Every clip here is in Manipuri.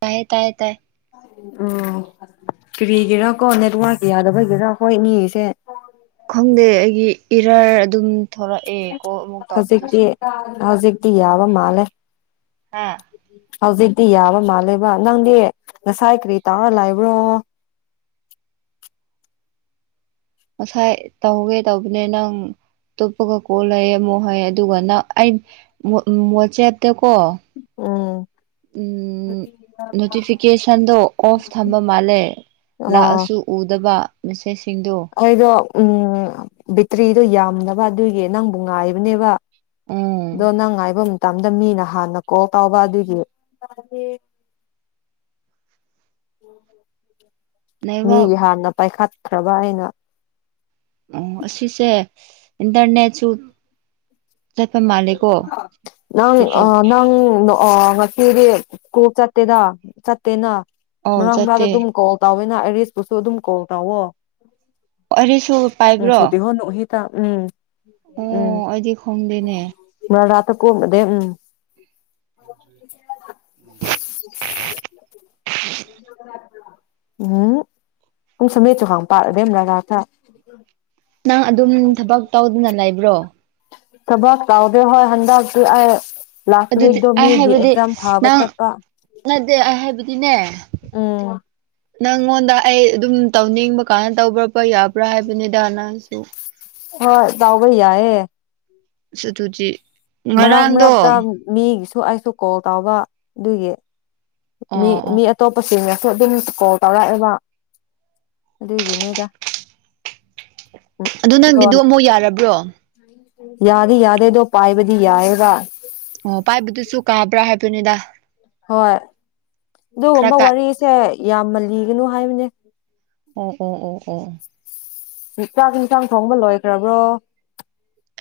ꯇꯥꯏ ꯇꯥꯏ ꯇꯥꯏ ꯎꯝ ꯀꯔꯤꯒꯤꯔꯥ ꯀꯣ ꯅꯦꯠꯋꯥꯔꯛ ꯌꯥꯗꯕꯒꯤꯔꯥ ꯍꯣꯏ ꯅꯤꯒꯤꯁꯦ꯫ ꯈꯪꯗꯦ ꯑꯩꯒꯤ ꯏꯔꯔ ꯑꯗꯨꯝ ꯊꯣꯛꯂꯛꯑꯦ ꯀꯣꯜ ꯑꯃꯨꯛ ꯍꯧꯖꯤꯛꯇꯤ ꯇꯧꯕꯗꯨꯁꯨ ꯍꯧꯖꯤꯛ ꯇꯤ ꯌꯥꯕ ꯃꯥꯂꯦ ꯍꯥꯥ ꯍꯧꯖꯤꯛꯇꯤ ꯌꯥꯕ ꯃꯥꯜꯂꯦꯕ ꯅꯪꯗꯤ ꯉꯁꯥꯏ ꯀꯔꯤ ꯇꯥꯔ ꯂꯥꯏꯕ꯭ꯔꯣ꯫ ꯉꯁꯥꯏ ꯇꯧꯒꯦ ꯇꯧꯕꯅꯦ ꯅꯪ ꯇꯣꯞꯄꯒ ꯀꯣꯜ ꯂꯩꯌꯦ ꯑꯃꯨꯛ ꯍꯣꯏ ꯑꯗꯨꯒ ꯅꯪ ꯑꯩ ꯃꫭꯋꯥꯦꯠꯇ ꯀꫭ ꯎꯝ ꯅꯣꯇꯤꯐꯤꯀꯦꯁꯟꯗꯣ ꯑꯣꯐ ꯊꯝꯕ ꯃꯥꯜꯂꯦ ꯂꯥꯛꯑꯁꯨ ꯎꯗꯕ꯫ ꯃꯁꯦꯁ ꯑꫭꯏꯗꫭ ꯎꯝ ꯕꯦꯇ꯭ꯔꯤꯗꯣ ꯌꯥꯝꯅꯕ ꯑꯗꯨꯏꯒꯤ ꯅꯪꯕꯨ ꯉꯥꯏꯕꯅꯦꯕ꯫ ꯎꯝ ꯗꯣ ꯅꯪ ꯉꯥꯏꯕ ꯇꯝꯗ ꯃꯤꯅ ꯍꯥꯟꯅ ꯀꯣꯜ ꯇꯥꯎꯕ ꯑꯗꯨꯒꯤ ꯎꯝ ꯅꯦꯠꯋꯥꯛ ꯃꯤꯒꯤ ꯍꯥꯟꯅ ꯄꯥꯏꯈꯠ ꯈ꯭ꯔꯕ ꯍꯥꯏꯅ ꯑꯣ ꯑꯁꯤꯁꯦ ꯏꯟꯇꯔꯅꯦꯠꯁꯨ ꯆꯠꯄ ꯃꯥꯜꯂꯦꯀꯣ ꯅꯪ ꯁꯤ ꯑ ꯅꯪ ꯑꫭ ꯀꯤꯗꯤ ꯁ꯭ꯀꯣꯜ ꯆꯠꯇꯦꯗ ꯆꯠꯇꯦꯅ꯫ ꯑꯧ ꯃꯔꯛ ꯆꯠꯇꯦ ꯃꯔꯛꯇꯗ ꯗꯨꯨꯝ ꯀꯣꯜ ꯇꯧꯋꯤ꯫ ꯅꯪ ꯑꯥꯏꯔꯤꯁꯄꯨꯁꯨ ꯑꯗꯨꯝ ꯀꫭꯜ ꯇꯧꯋꯣ꯫ ꯑꯥꯏꯥꯔꯤꯁꯨ ꯄꯥꯏꯕ꯭ꯔꯣ꯫ ꯇꯥ ꯎꯝ ꯎꯝ ꯑꯣ ꯑꯩꯗꯤ ꯈꯣꯡꯗꯦꯅꯦ꯫ [unintelligible] [inaudible] [unintelligible] ꯅꯪ ꯑꯗꯨꯝ ꯊꯕꯛ ꯇꯧꯗꯨꯅ ꯂꯩ ꯕ꯭ꯔꯣ ꯊꯕꯥꯛ ꯇꯥꯎꯗꯦ ꯍꯣꯏ ꯍꯟꯗꯛꯇꯤ ꯑꯩ ꯂꯥꯁ ꯑꯗꯨꯗꯤ ꯋꯤꯛꯇꯣ ꯑꯩ ꯃꯤꯒꯤ ꯍꯥꯏꯕꯗꯤ ꯑꯦꯛꯖꯥꯝ ꯊꯥꯕ ꯅꯪ ꯆꯠꯄ ꯅꯗꯦ ꯑꯩ ꯍꯥꯏꯕꯗꯤꯅꯦ ꯎꯝ ꯅꯪꯉꯣꯟꯗ ꯑꯩ ꯑꯗꯨꯝ ꯇꯧꯅꯤꯡꯕ ꯀꯥꯟꯅ ꯇꯧꯕ꯭ꯔꯕ꯭ꯔ ꯌꯥꯕ꯭ꯔꯥ ꯍꯥꯏꯕꯅꯤꯗ ꯅꯪꯁꯨ ꯗꯥꯎꯒ ꯌꯥꯏ ꯌꯦ ꯁꯗꯨꯗꯤ ꯃꯅꯥꯛ ꯃꯅꯥꯛ ꯇ ꯃꯤ ꯁꯨ ꯑꯩꯁꯨ ꯀꯣꯜ ꯇꯧꯕ ꯑꯗꯨꯒꯤ ꯃꯤ ꯑꯣ ꯑꯣ ꯃꯤ ꯑꯇꯣꯞꯄꯁꯤꯡ ꯑꯗꯨꯝ ꯀꯣꯜ ꯇꯧꯔꯛꯑꯦꯕ ꯑꯗꯨꯒꯤꯅꯤꯗ ꯑꯗꯨ ꯅꯪꯒꯤꯗꯨ ꯑꯃꯨꯛ ꯌꯥꯔꯕ꯭ꯔꯣ ꯌꯥꯗ ꯌꯥꯗꯦ ꯗꯣ ꯄꯥꯏꯕꯗꯤ ꯌꯥꯏꯕ ꯑꯣ ꯄꯥꯏꯕꯗꯨꯁꯨ ꯀꯥꯕ꯭ꯔꯥ ꯍꯥꯏꯕ ꯅꯤꯗꯥ ꯍꯣꯏ ꯑꯗꯨꯒꯕ ꯀꯥꯏ ꯋꯥꯔꯤꯁꯦ ꯌꯥꯝꯃꯜꯂꯤꯒꯅꯨ ꯍꯥꯏ ꯃꯅꯦ ꯑꯣ ꯑꯣ ꯑꯣ ꯑꯣ ꯆꯥꯛꯒꯤ ꯏꯟꯁꯥꯡ ꯊꯣꯡꯕ ꯂꯣꯏꯈ꯭ꯔꯕ꯭ꯔꯣ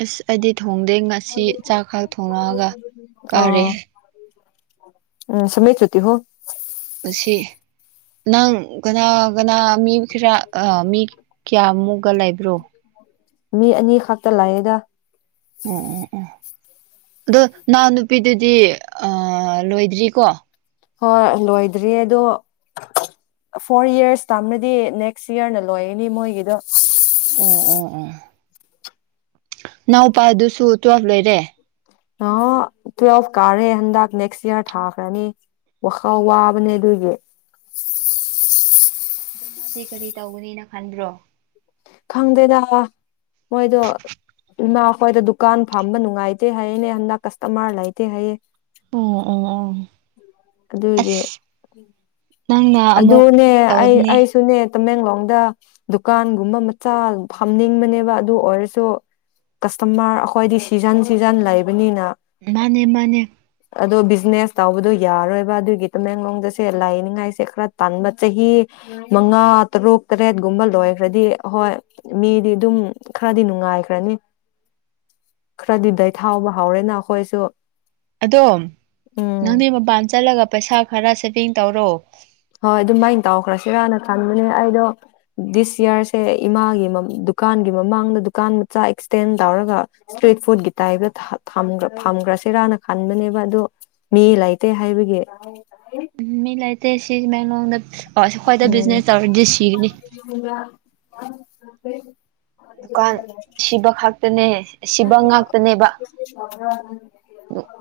ꯑꯁ ꯑꯩꯗꯤ ꯊꯣꯡꯗꯦ ꯉꯁꯤ ꯆꯥꯛ ꯈꯥꯛ ꯊꯣꯡꯡꯂꯛꯑꯒ ꯀꯥꯔꯦ ꯁꯃꯃꯦ ꯆꯇꯤ ꯍꯣ ꯑꯁꯤ ꯅꯪ ꯀꯅꯥ ꯀꯅꯥ ꯃꯤ ꯈꯔ ꯑ ꯃꯤ ꯀꯌꯥꯃꯨꯛ ꯒꯂꯥꯏꯕ꯭ꯔꯣ ꯃꯤ ꯑꯅꯤ ꯈꯛꯇ ꯂꯥꯛꯑꯦꯗ ꯑꯣ ꯑꯣ ꯑꯣ ꯑꯗꯣ ꯅꯍꯎ ꯅꯨꯄꯤꯗꯨꯗꯤ ꯂꯣꯏꯗ꯭ꯔꯤꯀꯣ ꯍꯣꯏ ꯂꯣꯏꯗ꯭ꯔꯤꯌꯦ ꯑꯗꯣ ꯐꯣꯔ ꯌꯔꯁ ꯇꯥꯝꯅꯗꯤ ꯅꯦꯛꯁ ꯌꯔꯅ ꯂꯣꯏꯅꯤ ꯃꯣꯏꯒꯤꯗꯣ ꯑꯣ ꯑꯣ ꯑꯣ ꯏꯅꯥꯎꯄꯥ ꯑꯗꯨꯁꯨ ꯇ꯭ꯋꯦꯜꯐ ꯂꯣꯏꯔꯦ ꯑ ꯇꯨꯋꯦꯜꯐ ꯀꯥꯔꯦ ꯍꯟꯗꯛ ꯅꯦꯛꯁ ꯏꯌꯥꯔ ꯊꯥꯈ꯭ꯔꯅꯤ ꯋꯥꯈ ꯋꯥꯕꯅꯦ ꯑꯗꯨꯒꯤ ꯑꯗꯨ ꯃꯥꯗꯤ ꯀꯔꯤ ꯇꯧꯒꯅꯤꯅ ꯈꯟꯕ꯭ꯔꯣ ꯈꯪꯗꯦꯗ ꯃꯣꯏꯗꯣ ꯏꯃꯥ ꯍꯣꯏꯗ ꯗꯨꯀꯥꯟ ꯐꯝꯕ ꯅꯨꯡꯉꯥꯏꯇꯦ ꯍꯥꯏꯌꯦꯅꯦ ꯍꯟꯗꯛ ꯀꯁꯇꯃꯔ ꯂꯩꯇꯦ ꯍꯥꯏꯌꯦ ꯑꯣ ꯑꯣ ꯑꯣ ꯑꯗꯨꯒꯤ ꯑꯁ ꯅꯪꯅ ꯑꯃꯨꯛ ꯑꯗꯨꯅꯦ ꯇꯧꯅꯤ ꯑꯩꯁꯨꯨꯅꯦ ꯇꯃꯦꯡꯂꯣꯡꯗ ꯗꯨꯀꯥꯟꯒꯨꯝꯕ ꯃꯆꯥ ꯐꯝꯅꯤꯡꯕꯅꯦꯕ ꯑꯗꯨ ꯑꯣꯏꯔꯁꯨ ꯀꯁꯇꯃꯔ ꯑꯩꯈꯣꯏꯗꯤ ꯁꯤꯖꯟ ꯁꯤꯖꯟ ꯂꯩꯕꯅꯤꯅ ꯃꯥꯅꯦ ꯃꯥꯅꯦ ꯑꯗꯣ ꯕꯤꯖꯤꯅꯦꯁ ꯇꯧꯕꯗꯣ ꯌꯥꯔꯣꯏꯕ ꯑꯗꯨꯒꯤ ꯇꯃꯦꯡꯂꯣꯡꯗꯁꯦ ꯂꯥꯏꯅꯤꯡꯉꯥꯏ ꯁꯦ ꯈꯔ ꯇꯥꯟꯕ ꯆꯍꯤ ꯃꯉꯥ ꯇꯔꯨꯛ ꯇꯔꯦꯠꯒꯨꯝꯕ ꯂꯣꯏꯈ꯭ꯔꯗꯤ ꯑꯩꯈꯣꯏ ꯃꯤꯗꯤ ꯑꯗꯨꯝ ꯈꯔꯗꯤ ꯅꯨꯡꯉꯥꯏꯈ꯭ꯔꯅꯤ ꯈꯔꯗꯤ ꯩ ꯊꯥꯎꯕ ꯍꯧꯎꯔꯦꯅ ꯑꯩꯈꯣꯏꯁꯨ ꯑꯗꯣ ꯎꯝ ꯅꯪꯅꯦ ꯃꯄꯥꯟ ꯆꯠꯂꯒ ꯄꯩꯁꯥ ꯈꯔ [unintelligible] ꯇꯧꯔꯣ ꯍꯣꯏ ꯑꯗꯨꯃꯥꯏꯅ ꯇꯥꯎꯈ꯭ꯔꯁꯤꯔꯥꯅ ꯈꯟꯕꯅꯦ ꯑꯩꯗꯣ ꯗꯤꯁ ꯌꯌꯥꯔꯁꯦ ꯏꯃꯥꯒꯤ ꯗꯨꯀꯥꯟꯒꯤ ꯃꯃꯥꯡꯗ ꯗꯨꯀꯥꯟ ꯃꯆꯥ ꯑꯦꯛꯁꯇꯦꯟ ꯇꯧꯔꯒ ꯏꯁꯇ꯭ꯔꯤꯠ ꯐꯨꯗꯀꯤ ꯇꯥꯏꯞꯇ ꯐꯝꯈ꯭ꯔꯁꯤꯔꯥꯅ ꯈꯟꯕꯅꯦꯕ ꯑꯗꯨꯗꯣ ꯃꯤ ꯂꯩꯇꯦ ꯍꯥꯏꯕꯒꯤ ꯎꯝ ꯃꯤ ꯂꯩ ꯇꯁꯤ ꯃꯌꯥꯝ ꯑ ꯁꯤ ꯈ꯭ꯋꯥꯏꯗ ꯎꯝ ꯕꯤꯖꯤꯅꯦꯁ ꯇꯧꯔꯗꯤ ꯁꯤꯒꯅꯤ ꯑ ꯑꯗꯨꯗ ꯗꯨꯀꯥꯟ ꯁꯤꯕ ꯈꯥꯛꯇꯅꯦ ꯁꯤꯕ ꯉꯥꯛꯇꯅꯦꯕ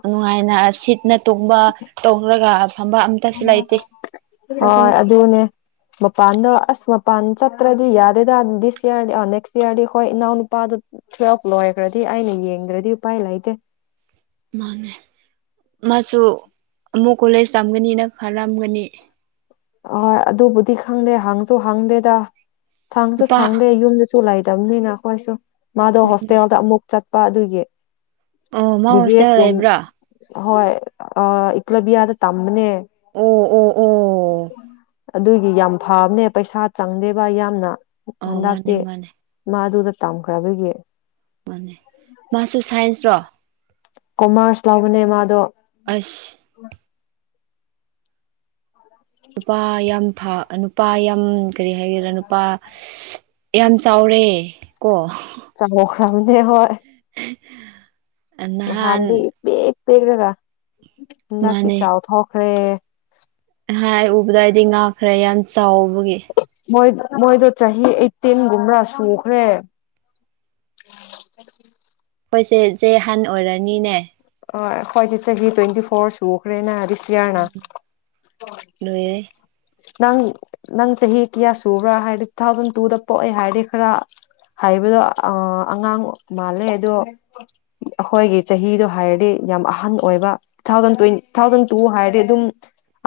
ꯅꯨꯡꯉꯥꯏꯅ ꯁꯤꯠꯅ ꯇꯣꯡꯕ ꯇꯧꯔꯒ ꯐꯝꯕ ꯑꯝꯇꯁꯨ ꯂꯩꯇꯦ ꯍꯣꯏ ꯆꯠꯀꯅꯨ ꯑꯗꯨꯅꯦ ꯃꯄꯥꯟꯗꯣ ꯑꯁ ꯃꯄꯥꯟ ꯆꯠꯇ꯭ꯔꯗꯤ ꯌꯥꯗꯦꯗ ꯗꯤꯁ ꯏꯔꯗꯤ ꯅꯦꯛꯁ ꯏꯌꯥꯔꯗꯤ ꯍꯣꯏ ꯏꯅꯥꯎ ꯅꯨꯄꯥꯗꯣ ꯇꯨꯋꯦꯜꯐ ꯂꯣꯏꯈ꯭ꯔꯗꯤ ꯑꯩꯅ ꯌꯦꯡꯗ꯭ꯔꯗꯤ ꯎꯄꯥꯏ ꯂꯩꯇꯦ ꯃꯥꯅꯦ ꯃꯥꯁꯨ ꯑꯃꯨꯛ ꯀꯣꯂꯦꯖ ꯇꯝꯒꯅꯤꯅ ꯈꯂꯝꯑꯝꯒꯅꯤ ꯑꯍꯣꯏ ꯑꯗꯨꯕꯨꯗꯤ ꯈꯪꯗꯦ ꯍꯪꯁꯨ ꯍꯥꯡꯗꯦꯗ ꯁꯥꯡ ꯆꯣ ꯅꯨꯄꯥ ꯁꯥꯡꯗꯦ ꯌꯨꯝ ꯆꯂꯥꯏꯗꯝ ꯅꯅ ꯀꯣꯏꯏꯁꯨꯣ ꯃꯥꯗ ꯍꯁꯒ ꯃꯨ ꯆ ꯄꯥꯥꯗꯨꯒꯤ ꯑꯣ ꯃꯥ ꯍꯁꯇ ꯂꯩꯕ꯭ꯔꯥ ꯍꯣꯏ ꯏꯀ꯭ꯂꯣꯕꯤꯌꯥꯗ ꯇꯝꯕꯅꯦ [inaudible] ꯑꯣ ꯑꯣ ꯑꯣ ꯑꯗꯨꯒꯤ ꯌꯥꯝ ꯐꯕꯅꯦ ꯄꯩꯁꯥ ꯆꯪꯗꯦꯕ ꯌꯥꯝꯅ ꯑꯣ ꯃꯥꯅꯦ ꯍꯗꯥꯛꯇ ꯃꯥꯅꯦ ꯃꯥꯗꯨꯗ ꯇꯝꯈ꯭ꯔꯕꯒꯤ ꯃꯅꯤ ꯃꯥꯁꯨ ꯁꯥꯏꯟꯁ ꯆ ꯀꯣꯃꯔꯁ ꯂꯥꯎꯕꯅꯦ ꯃꯥꯗꯣ ꯑꯁ ꯅꯨꯄꯥ ꯌꯥꯝ ꯅꯨꯄꯥ ꯌꯥꯝ ꯀꯔꯤ ꯍꯥꯏꯒꯦꯔꯥ ꯅꯨꯄꯥ ꯌꯥꯝ ꯆꯥꯎꯔꯦ ꯀꯣ ꯆꯣ ꯊꯥꯎꯗꯦ ꯍꯣꯏ [inaudible] ꯅꯍꯥꯟ ꯍꯗꯤ ꯄ꯭ꯔꯒ ꯅ ꯆꯑꯣ ꯊ ꯍ ꯑꯩꯈꯔꯦ ꯍꯥ ꯎꯕꯗꯏꯗꯤ ꯉꯈ꯭ꯔꯦ ꯌꯥꯝ ꯆꯥꯎꯥꯎ ꯑꯃꯦ ꯃꯣꯏ ꯃꯣꯏꯗꯣ ꯆꯍꯤ ꯑꯩꯠꯇꯤꯟꯒꯨꯝꯕ꯭ꯔꯥ ꯁꯨꯈ꯭ꯔꯦ ꯑꯩꯈꯣꯏꯁꯦ ꯍꯟ ꯑꯣꯏꯔꯅꯤꯅꯦ ꯑ ꯍꯣꯏꯗꯤꯠ ꯆꯍꯤ ꯇ꯭ꯋꯦꯟꯇꯤ ꯐꯣꯔ ꯁꯨꯈ꯭ꯔꯦꯅ ꯍꯥꯏ ꯍꯁꯤꯌꯥꯅꯥ ꯂꯣꯏꯔꯦ ꯅꯪ ꯅꯪ ꯆꯍꯤ ꯀꯌꯥ ꯁꯨꯕ꯭ꯔꯥ ꯍꯥꯏꯔꯗꯤ ꯇꯨ ꯊꯥꯎꯖꯟ ꯇꯨꯗ ꯄꯣꯛꯑꯦ ꯍꯥꯏꯔꯗꯤ ꯈꯔ ꯍꯥꯏꯕꯗꯣ ꯑꯉꯥꯡ ꯃꯥꯜꯂꯦ ꯑꯗꯣ ꯑꯩꯈꯣꯏꯒꯤ ꯆꯍꯤꯗꯣ ꯍꯥꯏꯔꯗꯤ ꯌꯥꯝ ꯑꯍꯟ ꯑꯣꯏꯕ two thousand twenty two thousand two ꯍꯥꯏꯔꯗꯤ ꯑꯗꯨꯝ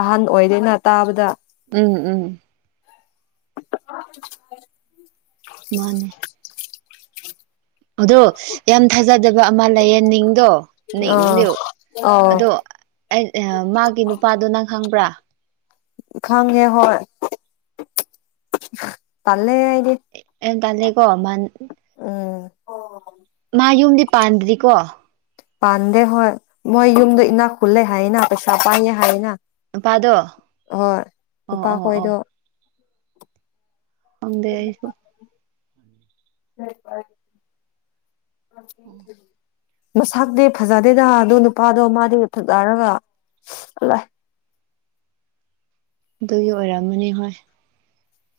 ꯑꯍꯟ ꯑꯣꯏꯗꯦꯅ ꯇꯥꯕꯗ ꯎꯝ ꯎꯝ [inaudible] ꯃꯥꯅꯦ ꯑꯗꯣ ꯌꯥꯝ ꯊꯥꯖꯗꯕ ꯑꯃ ꯂꯩꯌꯦ ꯅꯤꯡꯗꯣ ꯑꯥ ꯅꯤꯡꯗꯨ ꯑꯥꯎ ꯑꯗꯣ ꯃꯥꯒꯤ ꯅꯨꯄꯥꯗꯣ ꯅꯪ ꯈꯪꯕ꯭ꯔꯥ ꯈꯥꯉꯒꯦ ꯍ ꯇꯜꯦ ꯑꯗꯤ ꯇꯥꯦꯀꯣ ꯍꯃ ꯎꯝ ꯃꯥ ꯌꯨꯝꯗꯤ ꯄꯥꯟꯗ꯭ꯔꯤꯀꯣ ꯄꯥꯟꯗꯦ ꯍꯣꯏ ꯃꯣꯏ ꯌꯨꯝꯗ ꯏꯅꯥ ꯈꯨꯜꯂꯦ ꯍꯥꯏꯅ ꯄꯩꯁꯥ ꯄꯥꯏꯌꯦ ꯍꯥꯏꯅ ꯄꯥꯥꯗꯣ ꯑꯣ ꯑꯣ ꯑꯣ ꯅꯨꯄꯥꯈꯣꯏꯗꯣ ꯍꯗꯦꯁꯨ ꯍ ꯄꯔ [inaudible] ꯃꯁꯛꯇꯤ ꯐꯖꯗꯦꯗ ꯑꯗꯨ ꯅꯨꯄꯥꯗꯣ ꯃꯥꯗꯤ ꯃꯊꯠꯗꯥꯔꯒꯂꯥꯏ ꯑꯗꯨꯒꯤ ꯑꯣꯏꯔꯝꯃꯅꯤ ꯍꯣꯏ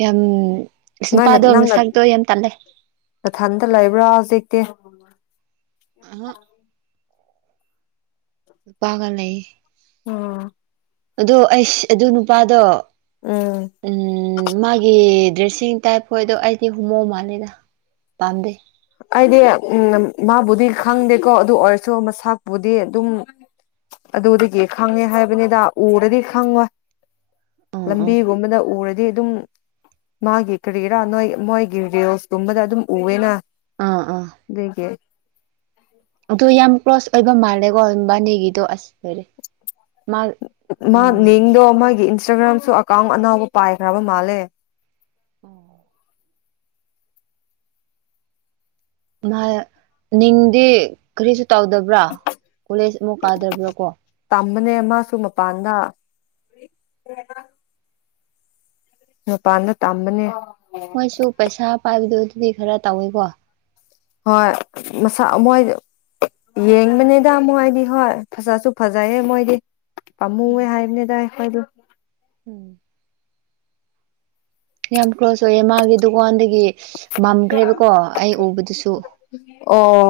ꯌꯥꯝ ꯅꯪꯅ ꯅꯨꯄꯥꯗꯣ ꯃꯁꯛꯇꯣ ꯌꯥꯝ ꯇꯜꯂꯦ ꯊꯟꯇ ꯂꯩꯕ꯭ꯔꯥ ꯍꯧꯖꯤꯛꯇꯤ ꯗꯤ ꯑꯍ ꯄꯥꯒ ꯂꯩ ꯑꯥ ꯑꯗꯣ ꯑꯩꯁ ꯑꯗꯨ ꯅꯨꯄꯥꯗꯣ ꯎꯝ ꯃꯥꯒꯤ ꯗ꯭ꯔꯦꯁꯤꯡ ꯇꯥꯏꯞ ꯍꯣꯏꯗꯣ ꯑꯩꯗꯤ ꯍꯨꯃꯧ ꯃꯥꯜꯂꯦꯗ ꯄꯥꯝꯗꯦ ꯑꯩꯗꯤ ꯎꯝ ꯃꯥꯕꯨꯗꯤ ꯈꯪꯗꯦꯀꯣ ꯑꯗꯨ ꯑꯣꯏꯔꯁꯨ ꯃꯁꯄꯨꯗꯤ ꯑꯗꯨꯝ ꯑꯗꯨꯗꯒꯤ ꯈꯪꯉꯦ ꯍꯥꯏꯕꯅꯤꯗ ꯎꯔꯗꯤ ꯈꯪꯉꯣꯏ ꯑꯥ ꯑꯥ ꯂꯝꯕꯤꯒꯨꯝꯕꯗ ꯎꯔꯗꯤ ꯗꯤ ꯑꯗꯨꯝ ꯃꯥꯒꯤ ꯀꯔꯤꯔꯥ ꯅꯣꯏ ꯃꯣꯏꯒꯤ ꯔꯤꯜꯁꯀꯨꯝꯕꯗ ꯑꯗꯨꯝ ꯎꯋꯦꯅ ꯑꯥ ꯗꯒꯦ ꯑꯗꯨ ꯌꯥꯝ ꯀ꯭ꯂꯣꯁ ꯑꯣꯏꯕ ꯃꯥꯜꯂꯦꯀꯣꯕꯥꯅꯦꯒꯤꯗꯣ ꯑꯁ ꯂꯣꯏꯔꯦ ꯃꯥ ꯃꯥ ꯎꯝ ꯅꯗꯣꯒꯤ ꯏꯟꯁꯇꯥꯒ꯭ꯔꯥꯝꯁꯨ ꯑꯦꯀꯥꯎꯟ ꯑꯅꯥꯕ ꯄꯥꯏꯈ꯭ꯔꯕ ꯃꯥꯜꯂꯦ ꯑꯣ ꯃꯥꯗꯦ ꯀꯔꯤꯁꯨ ꯇꯧꯗꯕ꯭ꯔꯥ ꯀꯣꯂꯦꯖ ꯑꯃꯨꯛ ꯀꯥꯗꯕ꯭ꯔꯥ ꯀꯣ ꯑꯃꯅꯦ ꯑꯁꯨ ꯃꯄꯥꯟꯗꯥ ꯃꯄꯥꯟꯗ ꯇꯝꯕꯅꯦ ꯃꯣꯏꯁꯨꯨ ꯄꯩꯁꯥ ꯄꯥꯏꯗ ꯑꯗꯨꯗꯤ ꯈꯔ ꯇꯧꯋꯦꯀꯣ ꯍꯣꯏ ꯃꯁ ꯃꯣꯏ ꯌꯦꯡꯕꯅꯤꯗ ꯃꯣꯏꯗꯤ ꯍꯣꯏ ꯐꯖꯁꯨ ꯐꯖꯩꯍꯦ ꯃꯣꯏꯗꯤ ꯎꯝ ꯑꯝꯃꯨꯦ ꯍꯥꯏꯅꯦꯗꯥ ꯑꯗꯨꯗ ꯎꯝ ꯌꯥꯝ ꯀ ꯀ꯭ꯂꯣꯁ ꯌꯦ ꯃꯥꯒꯗꯨꯒꯣꯟ ꯒꯤ ꯃꯝꯈ꯭ꯔꯦꯕꯀꯣ ꯑꯩ ꯎꯕꯗꯨꯁꯨ ꯑꯣ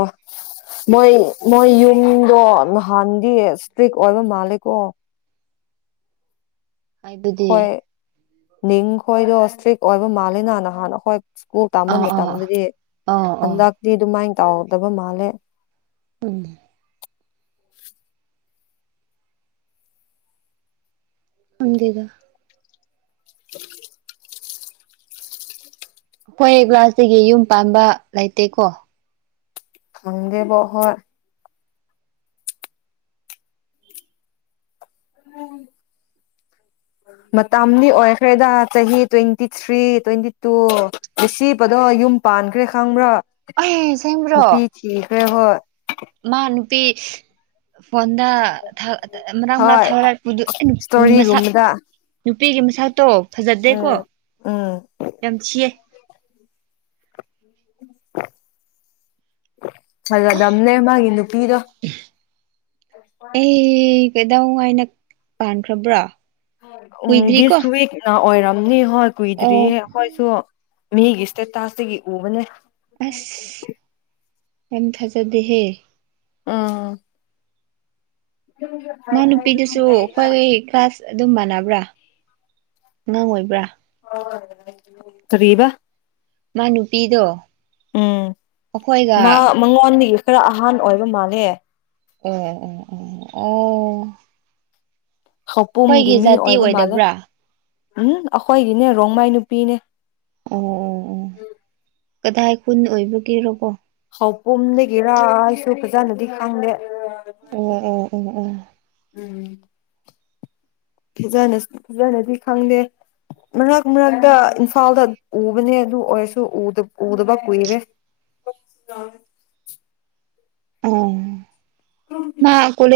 ꯃꯣꯏ ꯃꯣꯏ ꯌꯨꯝꯗꯣ ꯅꯍꯥꯟꯗꯤ ꯏꯁꯇ꯭ꯔꯤꯛ ꯑꯣꯏꯕ ꯃꯥꯜꯂꯦꯀꯣ ꯍꯥꯏꯕꯗꯤ ꯍꯣꯏ ꯅꯤꯡ ꯍꯣꯏꯗ ꯛ ꯑꯣꯏꯕ ꯃꯥꯜꯜꯂꯤꯦ ꯅ ꯍꯥꯟ ꯍꯣꯏ ꯁ꯭ꯀꯨꯜ ꯇꯥꯝꯕ ꯑꯥ ꯑꯥ ꯃꯇꯝꯗꯗꯤ ꯑꯥ ꯑꯥ ꯍꯟꯗꯛꯇꯤ ꯑꯗꯨꯃꯥꯏꯅ ꯇꯥꯎꯗꯕ ꯃꯥꯜꯂꯦ ꯎꯝ ꯑꯣꯗꯗ [inaudible] ꯍꯈꯣꯏ ꯀ꯭ꯂꯒ꯭ꯂꯥꯁꯇꯒꯤ ꯌꯨꯝ ꯄꯥꯟꯕ ꯂꯩꯇꯦꯀꯣ ꯑꯗꯦꯕꯍꯣꯏ ꯃꯇꯝꯗꯤ ꯑꯣꯏꯈ꯭ꯔꯦꯗ ꯆꯍꯤ ꯇ꯭ꯋꯦꯟꯇꯤ ꯊ꯭ꯔꯤ ꯇ꯭ꯋꯦꯟꯇꯤ ꯇꯨ ꯁꯤꯕꯗꯣ ꯌꯨꯝ ꯄꯥꯟꯈ꯭ꯔꯦ ꯈꯪꯕ꯭ꯔꯥ ꯑ ꯁꯦꯝꯕ꯭ꯔꯣ ꯅꯨꯄꯤ ꯊꯤꯈ꯭ꯔꯦ ꯍꯣꯏ ꯃꯥ ꯑꯅꯄꯤ ꯐꯣꯟꯗ ꯃꯛ ꯃꯔꯛ ꯍꯣꯏ ꯊꯥꯛꯄꯗꯨ ꯃꯁꯛ ꯏꯁꯇꯣꯔꯤꯒꯨꯝꯕꯗ ꯅꯨꯄꯤꯒꯤ ꯃꯁꯇꯣ ꯐꯖꯗꯦꯀꯣ ꯎꯝ ꯎꯝ ꯌꯥꯝ ꯊꯤꯌꯦ [inaudible] ꯁꯂꯗꯝꯗꯝꯅꯦ ꯃꯥꯒꯤ ꯅꯨꯄꯤꯗꯣ ꯀꯩꯗꯧꯉ ꯍꯥꯏꯅ ꯀꯥꯟꯈ꯭ꯔꯕ꯭ꯔꯥ ꯎꯝ ꯁ ꯎꯋꯤꯛ ꯅ ꯑꯣꯔꯝ [unintelligible] ꯍꯣꯏ ꯀꯨꯏꯗ꯭ꯔꯤ ꯑꯣ ꯑꯩꯈꯣꯏꯁꯨ ꯃꯤꯒꯤ ꯏꯁꯇꯦꯇꯥꯁꯇꯒꯤ ꯎꯕꯅꯦ [inaudible] ꯑꯁ ꯌꯥꯝ ꯊꯥꯖꯗꯦꯍꯦ ꯎꯝ ꯃꯥ ꯅꯨꯄꯤꯗꯨꯁꯨ ꯑꯩꯈꯣꯏ ꯀ꯭ꯂꯥꯁ ꯑꯗꯨꯝ ꯃꯥꯟꯅꯕ꯭ꯔꯥ ꯑꯉꯥꯡ ꯑꯣꯏꯕ꯭ꯔꯥ ꯇꯔꯤꯕ ꯃꯥꯅ ꯅꯨꯄꯤꯗꯣ ꯎꯝ ꯑꯩꯈꯣꯏꯒ ꯃꯥ ꯃꯉꯣꯟꯗꯒꯤ ꯈꯔ ꯑꯍꯥꯟ ꯑꯣꯏꯕ ꯃꯥꯜꯂꯦ ꯑꯣ ꯑꯣ ꯑꯣ ꯑꯣ ꯈꯧꯄꯨꯝꯒꯤ ꯑꯩꯈꯣꯏꯒꯤ ꯃꯤ ꯖꯥꯇꯤ ꯑꯣꯏꯕ ꯃꯥꯜꯂꯦ ꯑꯣꯏꯗꯕ꯭ꯔꯥ ꯎꯝ ꯑꯩꯈꯣꯏꯒꯤꯅꯦ ꯔꯣꯡꯃꯥꯏ ꯅꯨꯄꯤꯅꯦ ꯑꯣ ꯑꯣ ꯑꯣ ꯀꯗꯥꯏ ꯈꯨꯨꯟ ꯑꯣꯏꯕꯒꯦꯔꯔꯕꯣ ꯄꯨꯝꯗꯒꯤꯔꯥ ꯑꯩꯁꯨ ꯐꯖꯅꯗꯤ ꯈꯪꯗꯦ ꯎꯝ ꯎꯝ ꯎꯝ ꯎꯝ ꯎꯝ ꯐꯖꯅ ꯐꯖꯅꯗꯤ ꯈꯪꯗꯦ ꯃꯔꯛ ꯃꯔꯛꯇ ꯏꯝꯐꯥꯜꯗ ꯎꯕꯅꯦ ꯑꯗꯨ ꯑꯣꯏꯔꯁꯨ ꯎꯗꯕ ꯀꯨꯏꯔꯦ ꯑꯣ ꯑ ꯃꯥ ꯀꯣꯅꯦ